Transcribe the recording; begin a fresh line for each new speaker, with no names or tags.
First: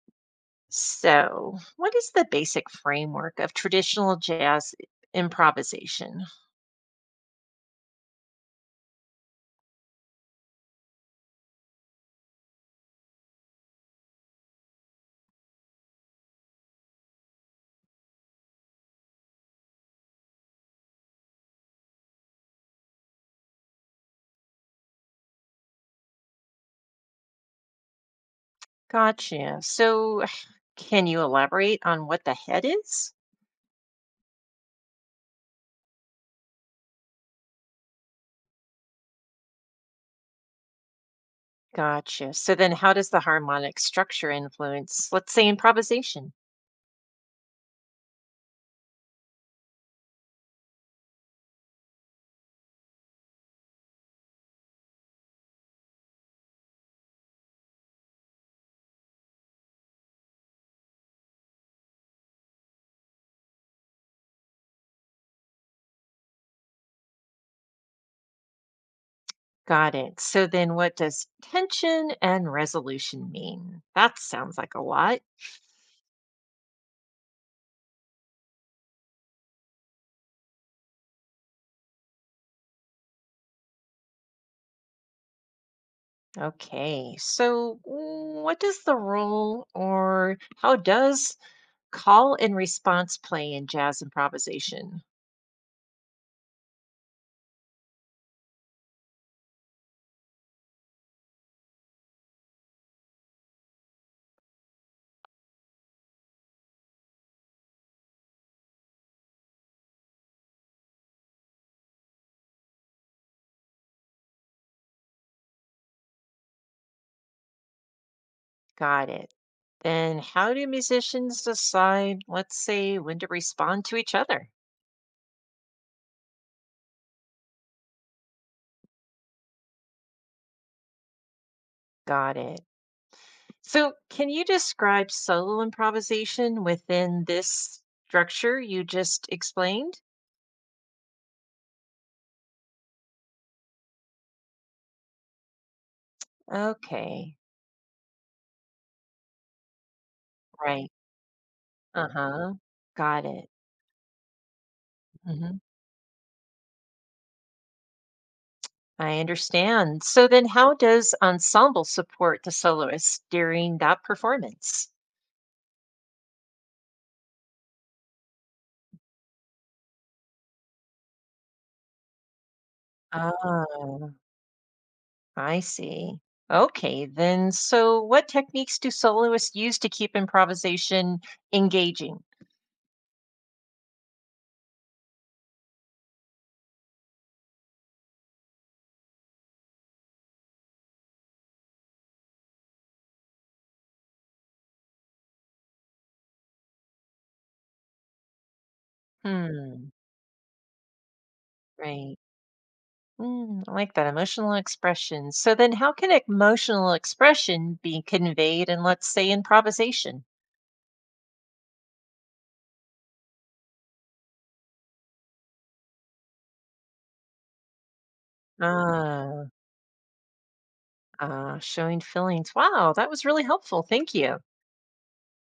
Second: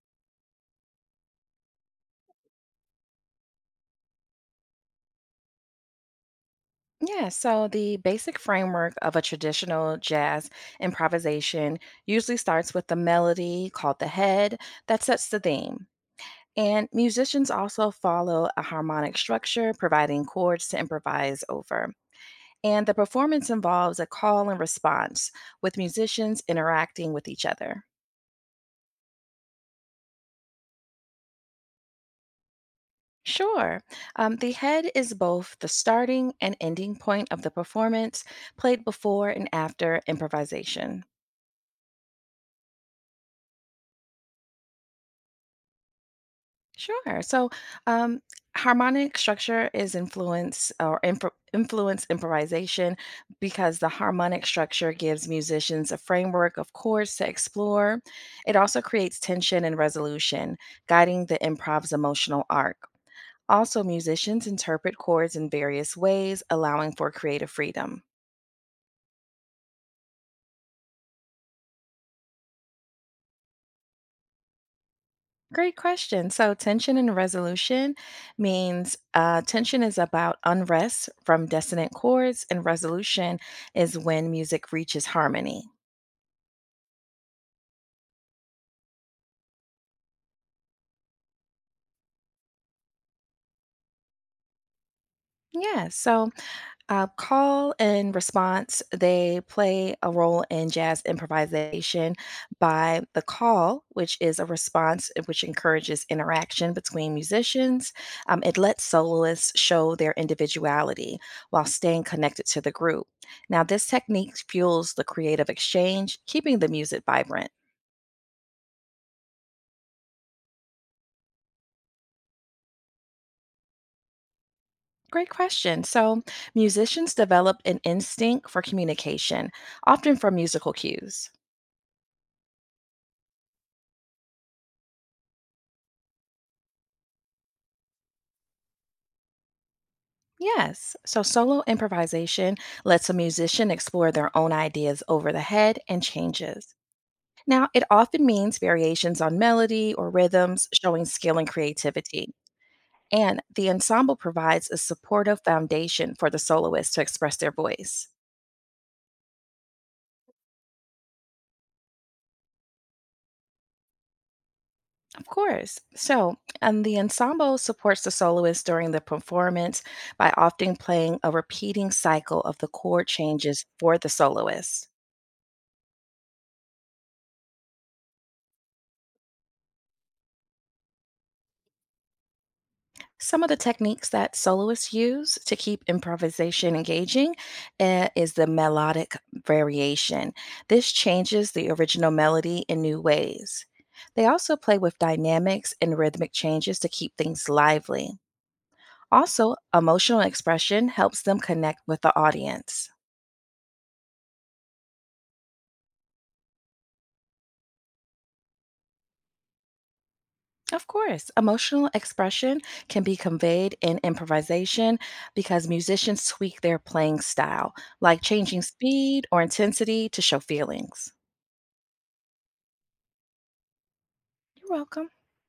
So, what is the basic framework of traditional jazz improvisation?
Yeah, so the basic framework of a traditional jazz improvisation usually starts with the melody called the head that sets the theme. And musicians also follow a harmonic structure, providing chords to improvise over. And the performance involves a call and response, with musicians interacting with each other.
Gotcha. So, can you elaborate on what the head is?
Sure. The head is both the starting and ending point of the performance, played before and after improvisation.
Gotcha. So then, how does the harmonic structure influence, let's say, improvisation?
Sure. So, um, harmonic structure is influence or influence improvisation because the harmonic structure gives musicians a framework of chords to explore. It also creates tension and resolution, guiding the improv's emotional arc. Also, musicians interpret chords in various ways, allowing for creative freedom.
Got it. So then, what does tension and resolution mean? That sounds like a lot.
Great question. So, tension and resolution means tension is about unrest from dissonant chords, and resolution is when music reaches harmony.
Okay. So, what does the role, or how does call and response play in jazz improvisation?
Yeah. So, call and response, they play a role in jazz improvisation by the call, which is a response, which encourages interaction between musicians. It lets soloists show their individuality while staying connected to the group. Now, this technique fuels the creative exchange, keeping the music vibrant.
Got it. Then how do musicians decide, let's say, when to respond to each other?
Great question. So, musicians develop an instinct for communication, often from musical cues.
Got it. So, can you describe solo improvisation within this structure you just explained?
Yes. So solo improvisation lets a musician explore their own ideas over the head and changes.
Okay,
Now, it often means variations on melody or rhythms,
right.
showing skill and
Uh
creativity.
huh. Got
And
it.
the ensemble provides a supportive
Hmm.
foundation for the soloist to express their voice.
I understand. So then, how does ensemble support the soloist during that performance?
Of course. So, and the ensemble supports the soloist during the performance by often playing a repeating cycle of the chord changes for
Ah,
the soloist.
I see. Okay, then. So, what techniques do soloists use to keep improvisation engaging?
Some of the techniques that soloists use to keep improvisation engaging, is the melodic variation. This changes the original melody in new ways. They also play with dynamics and rhythmic changes to keep things lively. Also,
Hmm.
emotional expression helps them connect with
Right.
the audience.
Mm, I like that emotional expression. So then, how can emotional expression be conveyed in, let's say, improvisation?
Of course, emotional expression can be conveyed in improvisation because musicians tweak their playing style, like changing speed or
Ah,
intensity to show feelings.
showing feelings. Wow, that was really helpful. Thank you.
You're welcome.